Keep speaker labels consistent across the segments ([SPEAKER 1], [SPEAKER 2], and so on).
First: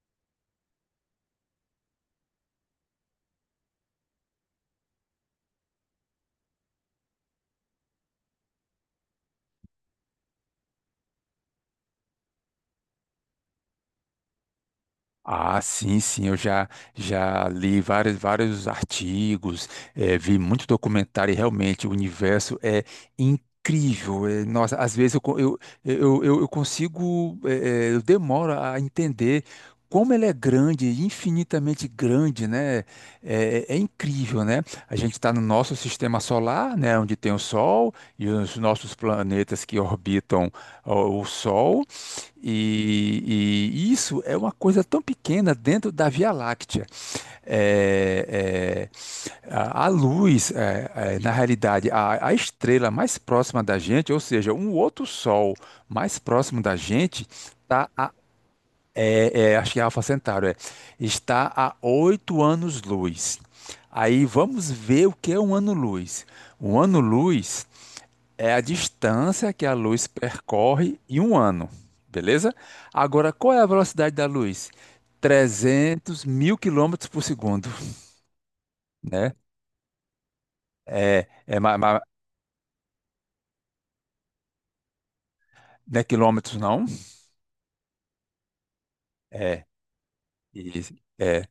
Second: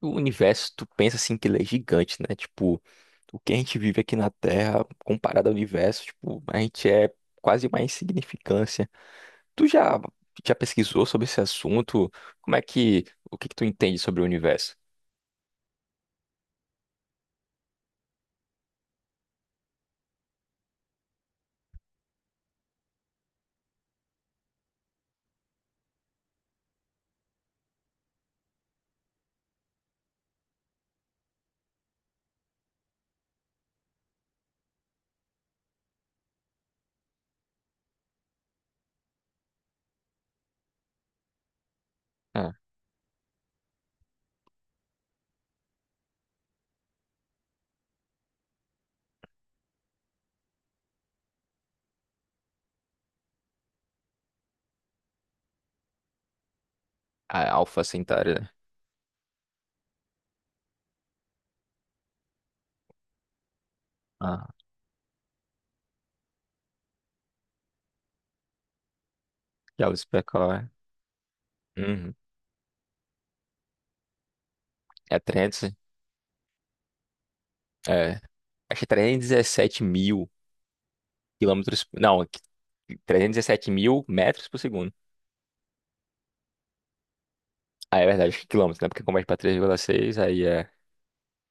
[SPEAKER 1] O universo, tu pensa assim que ele é gigante, né? Tipo, o que a gente vive aqui na Terra, comparado ao universo, tipo, a gente é quase uma insignificância. Tu já pesquisou sobre esse assunto? Como é que, o que que tu entende sobre o universo?
[SPEAKER 2] Ah, sim, sim, eu já li vários artigos, vi muito documentário e realmente o universo é incrível. Nossa, às vezes eu, co- eu consigo, eu demoro a entender como ele é grande, infinitamente grande, né? É incrível, né? A gente está no nosso sistema solar, né, onde tem o Sol e os nossos planetas que orbitam ó, o Sol.
[SPEAKER 1] Ah,
[SPEAKER 2] E isso é uma coisa tão pequena dentro da Via Láctea. É, é, a luz, na realidade, a estrela mais próxima da gente, ou seja, um outro sol mais próximo da gente,
[SPEAKER 1] a Alpha
[SPEAKER 2] está a,
[SPEAKER 1] Centauri, né?
[SPEAKER 2] é, é, Acho que é Alfa Centauro. Está a 8 anos-luz. Aí
[SPEAKER 1] Ah,
[SPEAKER 2] vamos ver o que é um ano-luz. Um ano-luz é a distância que a
[SPEAKER 1] já ouvi
[SPEAKER 2] luz
[SPEAKER 1] explicar é.
[SPEAKER 2] percorre em um ano,
[SPEAKER 1] Uhum.
[SPEAKER 2] beleza? Agora, qual é a velocidade da luz?
[SPEAKER 1] É 300,
[SPEAKER 2] 300 mil quilômetros por segundo,
[SPEAKER 1] é, acho que é
[SPEAKER 2] né?
[SPEAKER 1] 317 mil
[SPEAKER 2] É, é, ma-
[SPEAKER 1] quilômetros,
[SPEAKER 2] ma-
[SPEAKER 1] não, 317 mil metros por segundo.
[SPEAKER 2] não é quilômetros, não?
[SPEAKER 1] Ah, é verdade, acho que quilômetros, né? Porque converte pra três
[SPEAKER 2] É,
[SPEAKER 1] vírgula seis aí é,
[SPEAKER 2] isso, é,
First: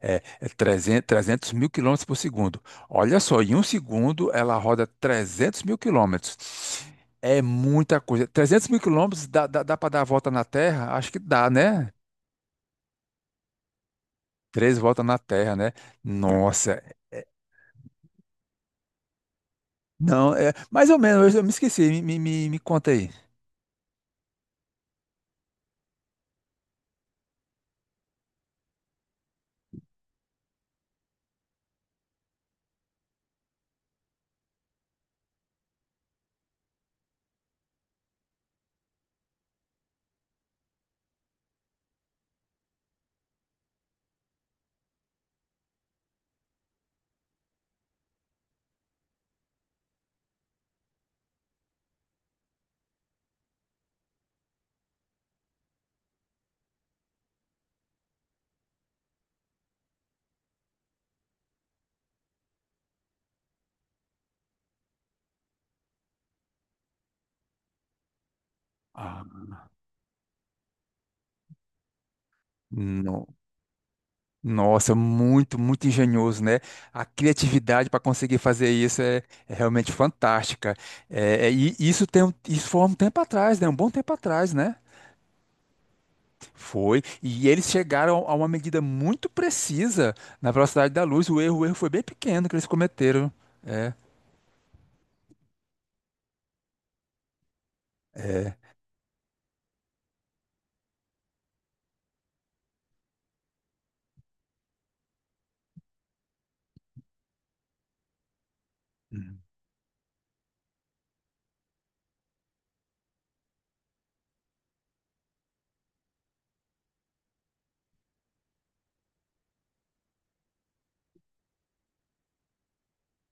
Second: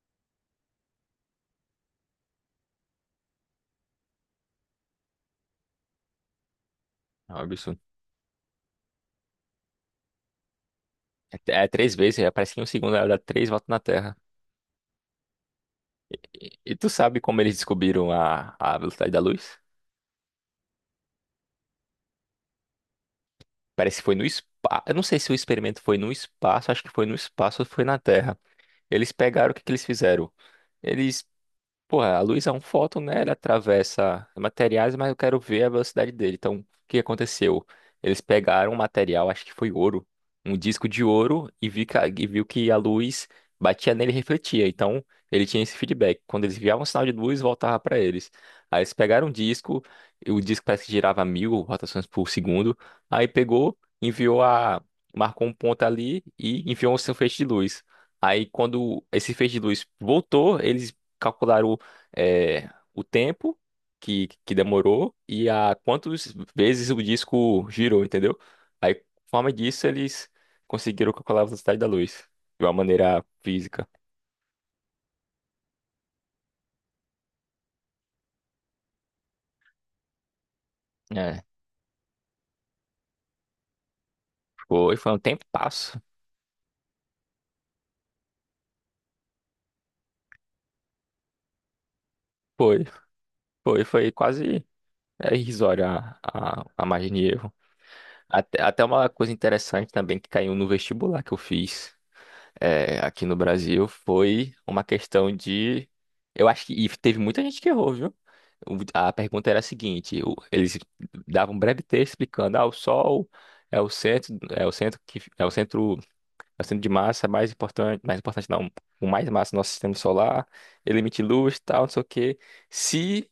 [SPEAKER 2] é, é 300 300 mil quilômetros por segundo. Olha só, em um segundo ela roda 300 mil quilômetros.
[SPEAKER 1] é um
[SPEAKER 2] É
[SPEAKER 1] absurdo.
[SPEAKER 2] muita coisa. 300 mil quilômetros dá para dar a volta na Terra? Acho que dá,
[SPEAKER 1] É
[SPEAKER 2] né?
[SPEAKER 1] três vezes, é, parece que em um segundo ela dá três voltas na Terra.
[SPEAKER 2] Três voltas na Terra, né?
[SPEAKER 1] E
[SPEAKER 2] Nossa.
[SPEAKER 1] tu sabe como eles descobriram a velocidade da luz?
[SPEAKER 2] Não, é mais ou menos, eu me esqueci, me conta aí.
[SPEAKER 1] Parece que foi no espaço. Eu não sei se o experimento foi no espaço, acho que foi no espaço ou foi na Terra. Eles pegaram, o que que eles fizeram? Eles Porra, a luz é um fóton, né? Ele atravessa materiais, mas eu quero ver a velocidade dele. Então, o que aconteceu? Eles pegaram um material, acho que foi ouro, um disco de ouro, e, vi que e viu que a luz batia nele e refletia. Então, ele tinha esse feedback. Quando eles enviavam um sinal de luz, voltava para eles. Aí eles pegaram um disco, e o disco parece que girava mil rotações por segundo. Aí pegou, enviou a. marcou um ponto ali e enviou um seu feixe de luz. Aí, quando esse feixe de luz voltou, eles calcularam o tempo que demorou e a quantas vezes o disco girou, entendeu? Aí, por
[SPEAKER 2] Ah,
[SPEAKER 1] forma disso, eles conseguiram calcular a velocidade da luz de uma maneira
[SPEAKER 2] não.
[SPEAKER 1] física.
[SPEAKER 2] Nossa, muito, muito engenhoso, né? A criatividade para conseguir fazer isso é realmente fantástica.
[SPEAKER 1] É,
[SPEAKER 2] E isso foi há um tempo atrás, né? Um bom tempo atrás, né?
[SPEAKER 1] foi um tempo passo.
[SPEAKER 2] Foi. E eles chegaram a uma medida muito precisa na velocidade da luz. O erro foi bem pequeno que eles
[SPEAKER 1] Foi,
[SPEAKER 2] cometeram.
[SPEAKER 1] foi,
[SPEAKER 2] É.
[SPEAKER 1] foi quase irrisório a margem de erro.
[SPEAKER 2] É.
[SPEAKER 1] Até uma coisa interessante também que caiu no vestibular que eu fiz. Aqui no Brasil foi uma questão de. Eu acho que teve muita gente que errou, viu? A
[SPEAKER 2] Hum,
[SPEAKER 1] pergunta era a seguinte: eles davam um breve texto explicando, ah, o Sol é o centro que é o centro de massa mais importante não, com mais massa do nosso sistema solar, ele emite luz, tal, não sei o quê. Se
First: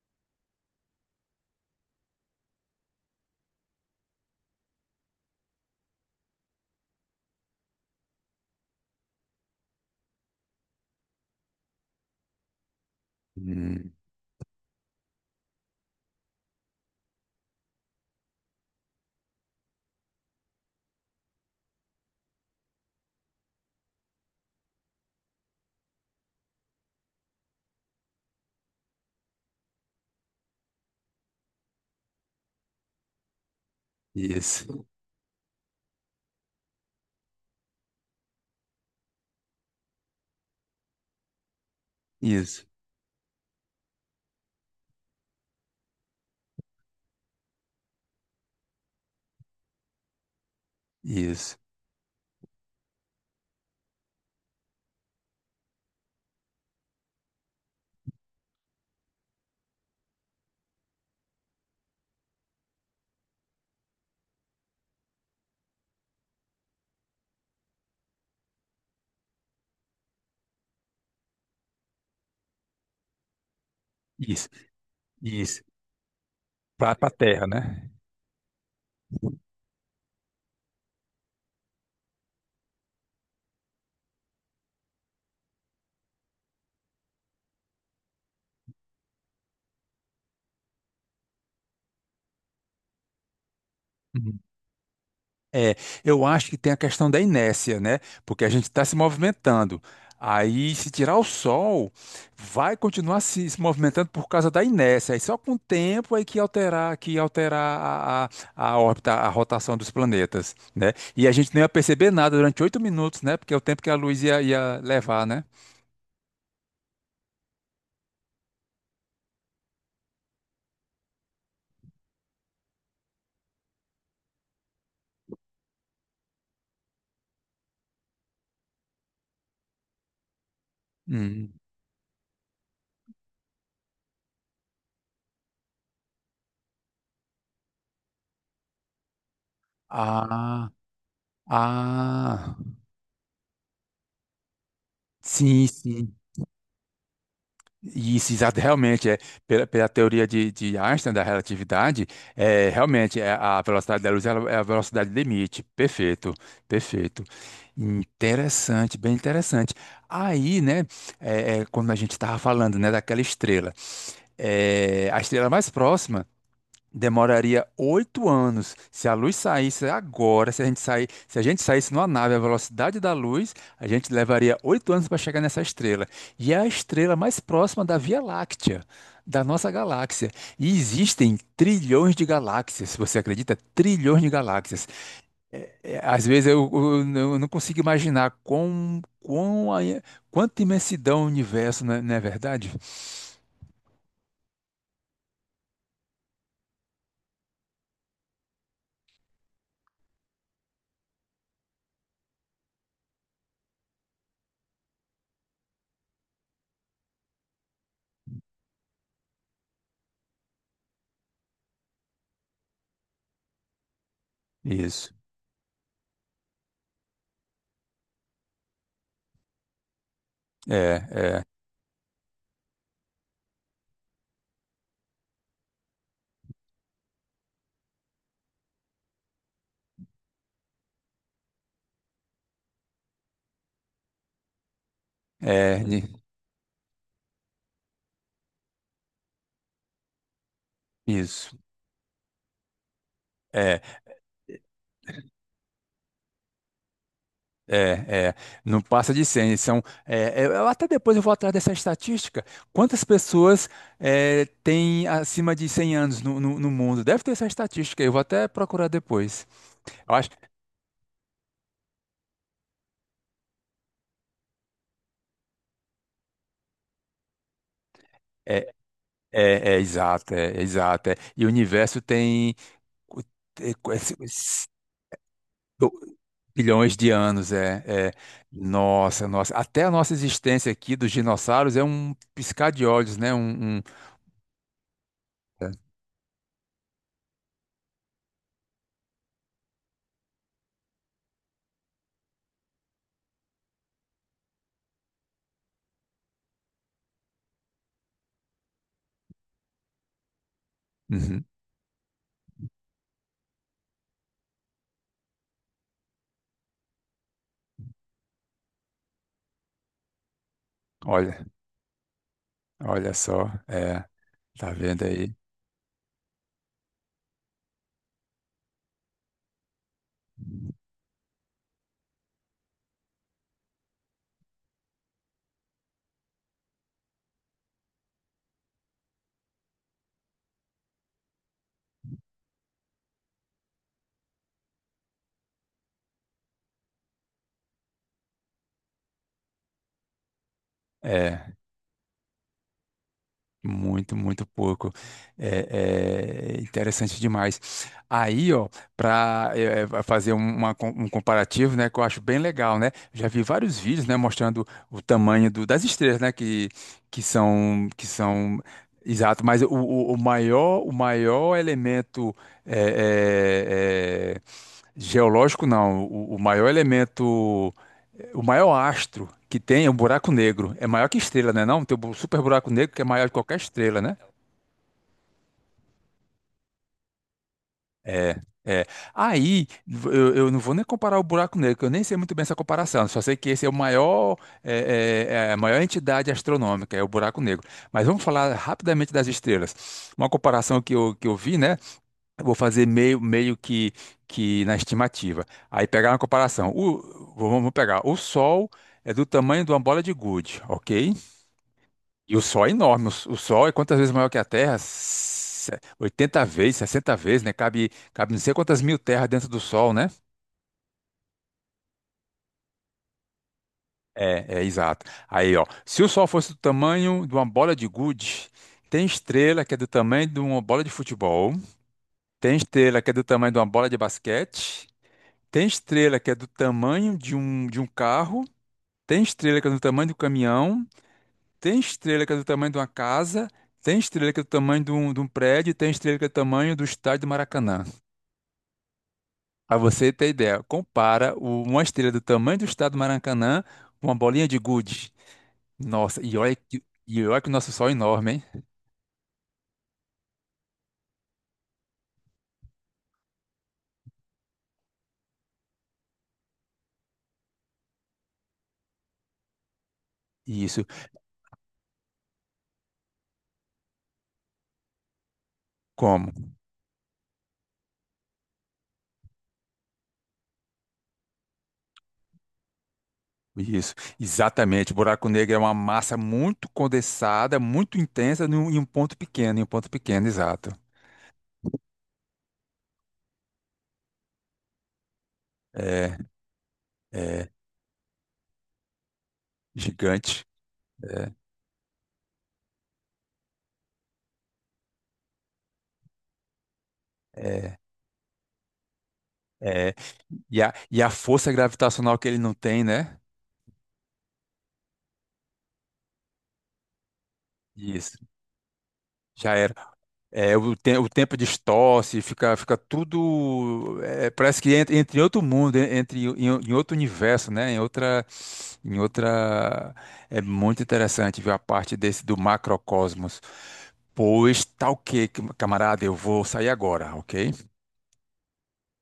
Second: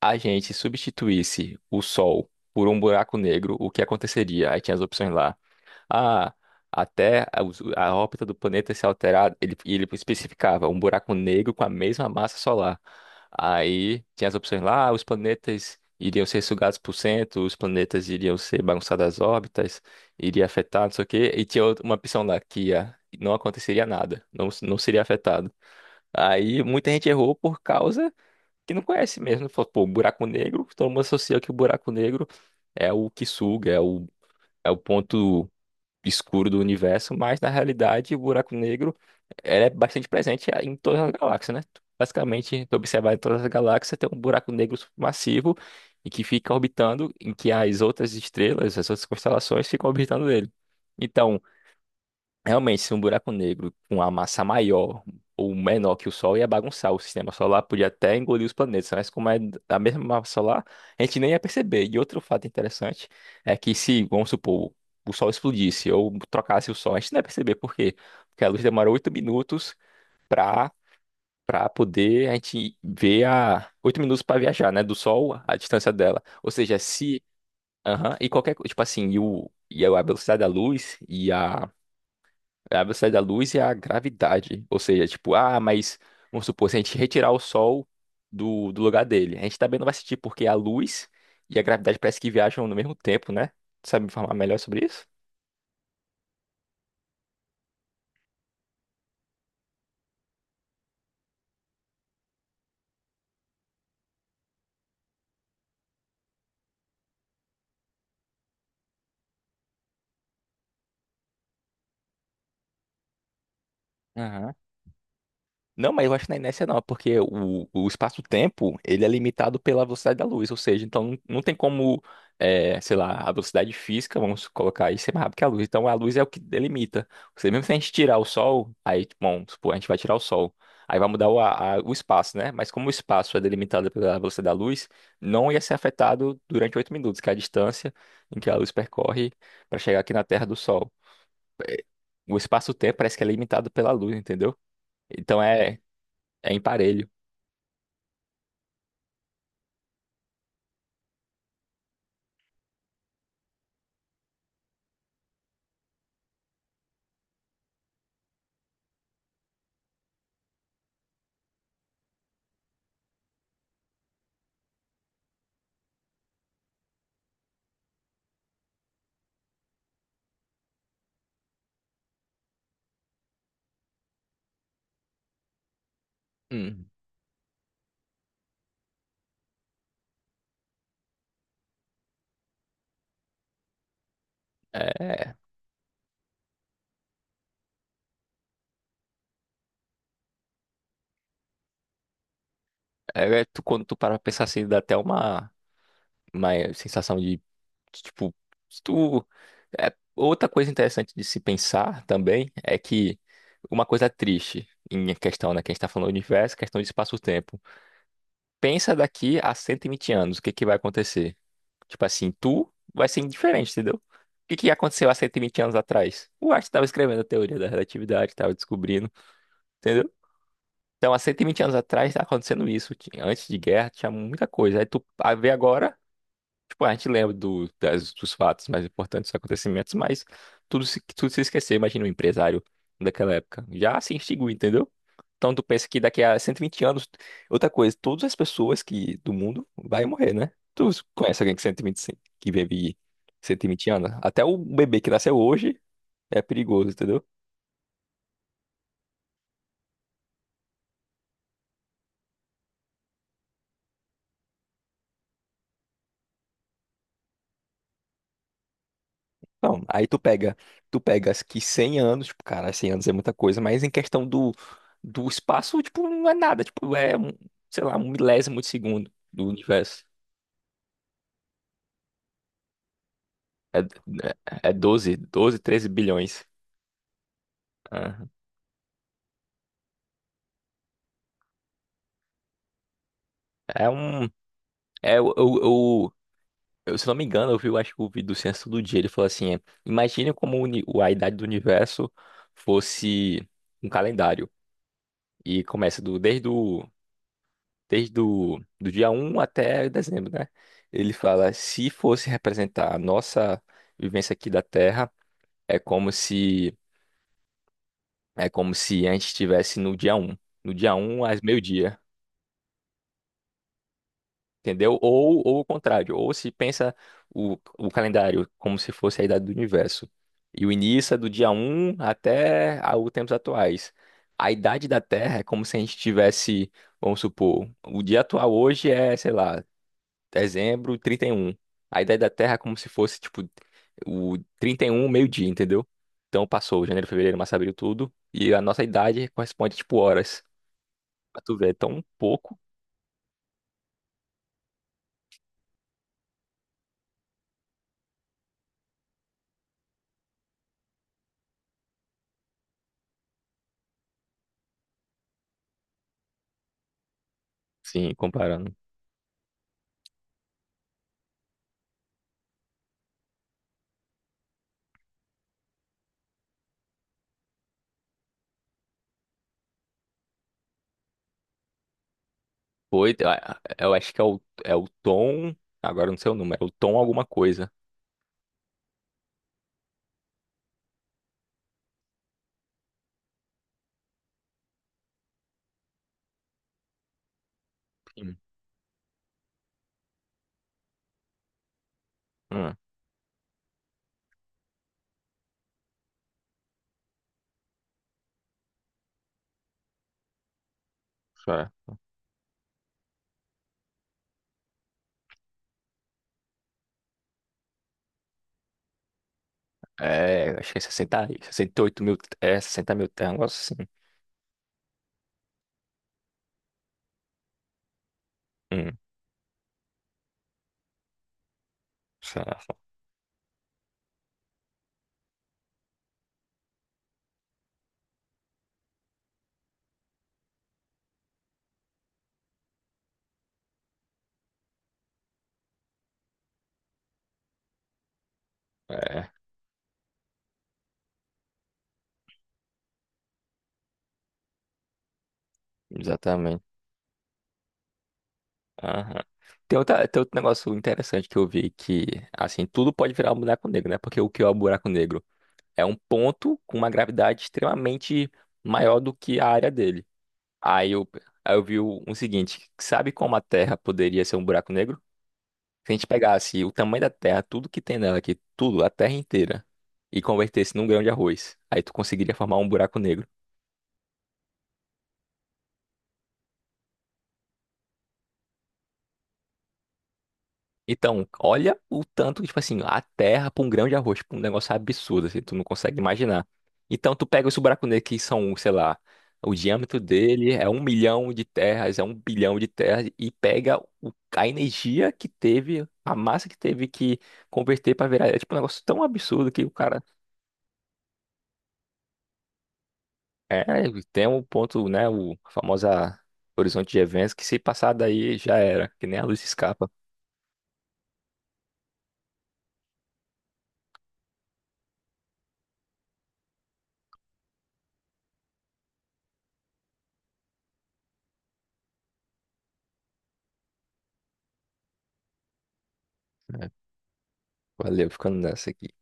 [SPEAKER 1] a gente substituísse o Sol por um buraco negro, o que aconteceria? Aí tinha as opções lá a, a a órbita do planeta se alterar, e ele especificava um buraco negro com a mesma massa solar.
[SPEAKER 2] hum.
[SPEAKER 1] Aí tinha as opções lá: "Ah, os planetas iriam ser sugados por cento, os planetas iriam ser bagunçados as órbitas, iria afetar, não sei o quê", e tinha uma opção lá que ia, não aconteceria nada, não, não seria afetado. Aí muita gente errou por causa que não conhece mesmo. Falou, pô, buraco negro, todo mundo associa que o buraco negro é o que suga, é o
[SPEAKER 2] Isso,
[SPEAKER 1] ponto escuro do universo, mas na realidade o buraco negro ele é bastante presente em todas as galáxias, né? Basicamente,
[SPEAKER 2] isso,
[SPEAKER 1] tu observar em todas as galáxias tem um buraco negro massivo e que fica orbitando, em que as outras estrelas, as outras constelações ficam orbitando ele. Então,
[SPEAKER 2] isso,
[SPEAKER 1] realmente, se um buraco negro com uma massa maior ou menor que o Sol ia bagunçar o sistema solar, podia até engolir os planetas, mas como é da mesma massa solar, a gente nem ia perceber. E outro fato interessante é que se, vamos supor, o Sol explodisse ou trocasse o Sol, a gente não ia perceber por quê? Porque a luz demorou 8 minutos para para poder a gente ver a 8 minutos para
[SPEAKER 2] isso,
[SPEAKER 1] viajar, né, do Sol à
[SPEAKER 2] isso.
[SPEAKER 1] distância dela. Ou seja,
[SPEAKER 2] Para a
[SPEAKER 1] se
[SPEAKER 2] Terra, né?
[SPEAKER 1] Aham. E qualquer coisa, tipo assim, e, o, e a velocidade da luz e a velocidade da luz é a gravidade. Ou seja, tipo, ah, mas vamos supor, se a gente retirar o Sol do lugar dele, a gente também não vai sentir, porque a luz e a gravidade parece que viajam no mesmo tempo, né? Tu sabe me informar melhor sobre isso?
[SPEAKER 2] É, eu acho que tem a questão da inércia, né? Porque a gente está se movimentando. Aí, se tirar o Sol, vai continuar se movimentando por causa da inércia. Aí só com o tempo é que alterar, a, a órbita, a rotação dos planetas, né? E a gente não ia perceber nada durante 8 minutos, né? Porque é o tempo que a luz ia levar, né?
[SPEAKER 1] Não, mas eu acho que na inércia não, porque o espaço-tempo, ele é limitado pela velocidade da luz, ou seja, então não tem como, sei lá, a velocidade física, vamos colocar aí, ser mais rápido que a luz. Então a luz é o que delimita. Ou seja, mesmo se a gente tirar o sol, aí, tipo, vamos supor, a gente vai tirar o sol, aí vai mudar o,
[SPEAKER 2] Hum.
[SPEAKER 1] a- a- o espaço, né? Mas como o espaço é delimitado pela velocidade da luz, não ia ser afetado durante 8 minutos, que é a distância em que a luz percorre para chegar aqui na Terra do
[SPEAKER 2] Ah,
[SPEAKER 1] Sol. Eh, O
[SPEAKER 2] ah,
[SPEAKER 1] espaço-tempo parece que é limitado pela luz, entendeu? Então
[SPEAKER 2] sim,
[SPEAKER 1] é,
[SPEAKER 2] sim.
[SPEAKER 1] é imparelho.
[SPEAKER 2] E isso, exato, realmente, pela teoria de Einstein, da relatividade, realmente a velocidade da luz ela é a velocidade limite. Perfeito, perfeito. Interessante, bem interessante. Aí, né, quando a gente estava falando, né, daquela estrela, a estrela mais próxima. Demoraria 8 anos. Se a luz saísse agora, se a gente saísse numa nave à velocidade da luz, a gente levaria 8 anos para chegar nessa estrela. E é a
[SPEAKER 1] Hum,
[SPEAKER 2] estrela mais próxima da Via Láctea, da nossa galáxia. E existem trilhões de galáxias. Você acredita? Trilhões de galáxias.
[SPEAKER 1] é,
[SPEAKER 2] Às vezes eu não consigo imaginar quanta imensidão o universo, não é verdade?
[SPEAKER 1] Quando tu para pra pensar assim, dá até uma sensação de, tipo, se tu, é, outra coisa interessante de se pensar também é que uma coisa triste em questão, né, que a gente tá falando do universo, questão de espaço-tempo. Pensa daqui a 120 anos, o que que vai acontecer? Tipo assim, tu vai ser indiferente, entendeu? O que que aconteceu
[SPEAKER 2] Isso.
[SPEAKER 1] há 120 anos atrás? O Einstein tava escrevendo a teoria da relatividade, tava descobrindo, entendeu? Então, há
[SPEAKER 2] É,
[SPEAKER 1] 120 anos atrás tá acontecendo isso. Antes de guerra tinha muita coisa. Aí tu a ver agora, tipo, a gente lembra dos fatos mais importantes, dos acontecimentos, mas tudo se esqueceu. Imagina um empresário daquela época. Já se extinguiu, entendeu? Então tu
[SPEAKER 2] é, é,
[SPEAKER 1] pensa que
[SPEAKER 2] ni-
[SPEAKER 1] daqui a 120 anos, outra coisa, todas as pessoas que do mundo vai morrer, né? Tu conhece alguém
[SPEAKER 2] isso.
[SPEAKER 1] que 120, que vive
[SPEAKER 2] É.
[SPEAKER 1] 120 anos? Até o bebê que nasceu hoje é perigoso, entendeu?
[SPEAKER 2] É, é, não passa de 100. Eu até depois eu vou atrás dessa estatística. Quantas pessoas têm acima de 100 anos no mundo? Deve ter essa estatística. Eu vou até procurar depois.
[SPEAKER 1] Não, aí
[SPEAKER 2] Eu acho,
[SPEAKER 1] tu pegas que 100 anos, tipo, cara, 100 anos é muita coisa, mas em questão do espaço, tipo, não é nada, tipo, um, sei lá, um milésimo de
[SPEAKER 2] é,
[SPEAKER 1] segundo
[SPEAKER 2] é,
[SPEAKER 1] do
[SPEAKER 2] . É
[SPEAKER 1] universo.
[SPEAKER 2] exato. Exato. É. E o universo tem cu- é,
[SPEAKER 1] É,
[SPEAKER 2] cu- é, se- se-
[SPEAKER 1] é é 12 12, 13
[SPEAKER 2] do-
[SPEAKER 1] bilhões.
[SPEAKER 2] bilhões de anos. É.
[SPEAKER 1] Ah,
[SPEAKER 2] Nossa, nossa. Até a nossa existência aqui dos dinossauros é um piscar de olhos, né? Um, um-
[SPEAKER 1] É um, é o,
[SPEAKER 2] é.
[SPEAKER 1] o, o- eu, se não me engano, eu vi, eu acho que o vídeo do Ciência do Dia, ele falou assim, imagine como a idade do universo fosse um calendário, e começa do, desde o desde o do dia um até dezembro, né? Ele
[SPEAKER 2] Uhum.
[SPEAKER 1] fala: se fosse representar a nossa vivência aqui da Terra, é como se é como se a gente estivesse no dia um, no dia um às
[SPEAKER 2] Olha.
[SPEAKER 1] meio-dia,
[SPEAKER 2] Olha só, tá
[SPEAKER 1] entendeu?
[SPEAKER 2] vendo aí?
[SPEAKER 1] Ou o contrário, ou se pensa o calendário como se fosse a idade do universo. E o início é do dia um até os tempos atuais. A idade da Terra é como se a gente tivesse, vamos supor, o dia atual hoje é, sei lá, dezembro e 31. A ideia da Terra é como se fosse, tipo, o 31 meio-dia, entendeu? Então passou janeiro, fevereiro, março, abril, tudo. E a nossa idade corresponde, tipo, horas. Pra
[SPEAKER 2] É,
[SPEAKER 1] tu ver, é tão pouco.
[SPEAKER 2] muito, muito pouco. É interessante demais. Aí, ó, para fazer um comparativo, né, que eu acho bem legal, né? Já vi vários vídeos, né, mostrando o tamanho das estrelas, né, que, que são, que
[SPEAKER 1] Sim,
[SPEAKER 2] são
[SPEAKER 1] comparando.
[SPEAKER 2] exato, mas o, o maior elemento é, é, é, geológico, não, o maior elemento. O maior astro que tem é um buraco negro. É maior que estrela, né? Não, tem o super buraco negro que é
[SPEAKER 1] Oito,
[SPEAKER 2] maior que qualquer
[SPEAKER 1] ah, eu
[SPEAKER 2] estrela,
[SPEAKER 1] acho
[SPEAKER 2] né?
[SPEAKER 1] que é o, é o tom. Agora eu não sei o número, é o tom alguma coisa.
[SPEAKER 2] É, é. Aí, eu não vou nem comparar o buraco negro, que eu nem sei muito bem essa comparação. Só sei que esse é o maior, é a maior entidade astronômica, é o buraco negro. Mas vamos
[SPEAKER 1] Hum,
[SPEAKER 2] falar rapidamente das estrelas. Uma comparação que eu vi, né? Eu vou
[SPEAKER 1] hum,
[SPEAKER 2] fazer meio, meio que, na estimativa. Aí pegar uma comparação. Vamos pegar. O Sol é do tamanho de uma bola de gude, ok?
[SPEAKER 1] só.
[SPEAKER 2] E o Sol é enorme. O Sol é quantas vezes maior que a Terra? 80 vezes, 60 vezes, né? Cabe não sei quantas mil terras dentro do Sol, né?
[SPEAKER 1] É, acho que é sessenta, 68.000. É, 60.000, é um negócio assim.
[SPEAKER 2] É exato. Aí, ó. Se o Sol fosse do tamanho de uma bola de gude,
[SPEAKER 1] Hum,
[SPEAKER 2] tem estrela que é do tamanho de uma bola de futebol,
[SPEAKER 1] só.
[SPEAKER 2] tem estrela que é do tamanho de uma bola de basquete, tem estrela que é do tamanho de um carro, tem estrela que é do tamanho do caminhão, tem estrela que é do tamanho de uma casa, tem estrela que é do tamanho de um prédio, tem estrela que é do tamanho do estádio do Maracanã.
[SPEAKER 1] É,
[SPEAKER 2] Pra você ter ideia, compara uma estrela do tamanho do estádio do Maracanã com uma bolinha de gude. Nossa, e olha
[SPEAKER 1] exatamente.
[SPEAKER 2] que, e olha que o nosso Sol é enorme, hein?
[SPEAKER 1] Aham. Tem, outra, tem outro negócio interessante que eu vi que, assim, tudo pode virar um buraco negro, né? Porque o que é o buraco negro? É um ponto com uma gravidade extremamente maior do que a área dele.
[SPEAKER 2] Isso,
[SPEAKER 1] Aí eu, aí eu vi o seguinte, sabe como a Terra poderia ser um buraco negro? Se a gente
[SPEAKER 2] como?
[SPEAKER 1] pegasse o tamanho da Terra, tudo que tem nela aqui, tudo, a Terra inteira, e convertesse num grão de arroz, aí tu conseguiria formar um buraco negro.
[SPEAKER 2] Isso, exatamente. O buraco negro é uma massa muito condensada, muito intensa em um ponto pequeno, em um ponto pequeno, exato.
[SPEAKER 1] Então, olha o tanto, que tipo assim, a terra pra um grão de arroz, tipo, um negócio absurdo, assim, tu não consegue
[SPEAKER 2] É,
[SPEAKER 1] imaginar. Então, tu pega
[SPEAKER 2] é,
[SPEAKER 1] esse buraco negro que são, sei lá, o diâmetro
[SPEAKER 2] gigante.
[SPEAKER 1] dele é um
[SPEAKER 2] É.
[SPEAKER 1] milhão de terras, é um bilhão de terras, e pega a energia que teve, a massa que teve que
[SPEAKER 2] É.
[SPEAKER 1] converter pra virar. É tipo um negócio tão absurdo que o
[SPEAKER 2] É,
[SPEAKER 1] cara.
[SPEAKER 2] e a força gravitacional que ele não tem, né?
[SPEAKER 1] É, tem um ponto, né, o a famosa horizonte de eventos, que se passar
[SPEAKER 2] Isso.
[SPEAKER 1] daí já era, que nem a luz
[SPEAKER 2] Já era.
[SPEAKER 1] escapa.
[SPEAKER 2] O tempo distorce, fica tudo. Parece que entra em outro mundo, en- entre em, em em outro universo, né? Em outra, em outra. É muito interessante ver a parte desse do macrocosmos. Pois tá ok, camarada, eu vou sair
[SPEAKER 1] É,
[SPEAKER 2] agora, ok?
[SPEAKER 1] valeu, ficando nessa aqui.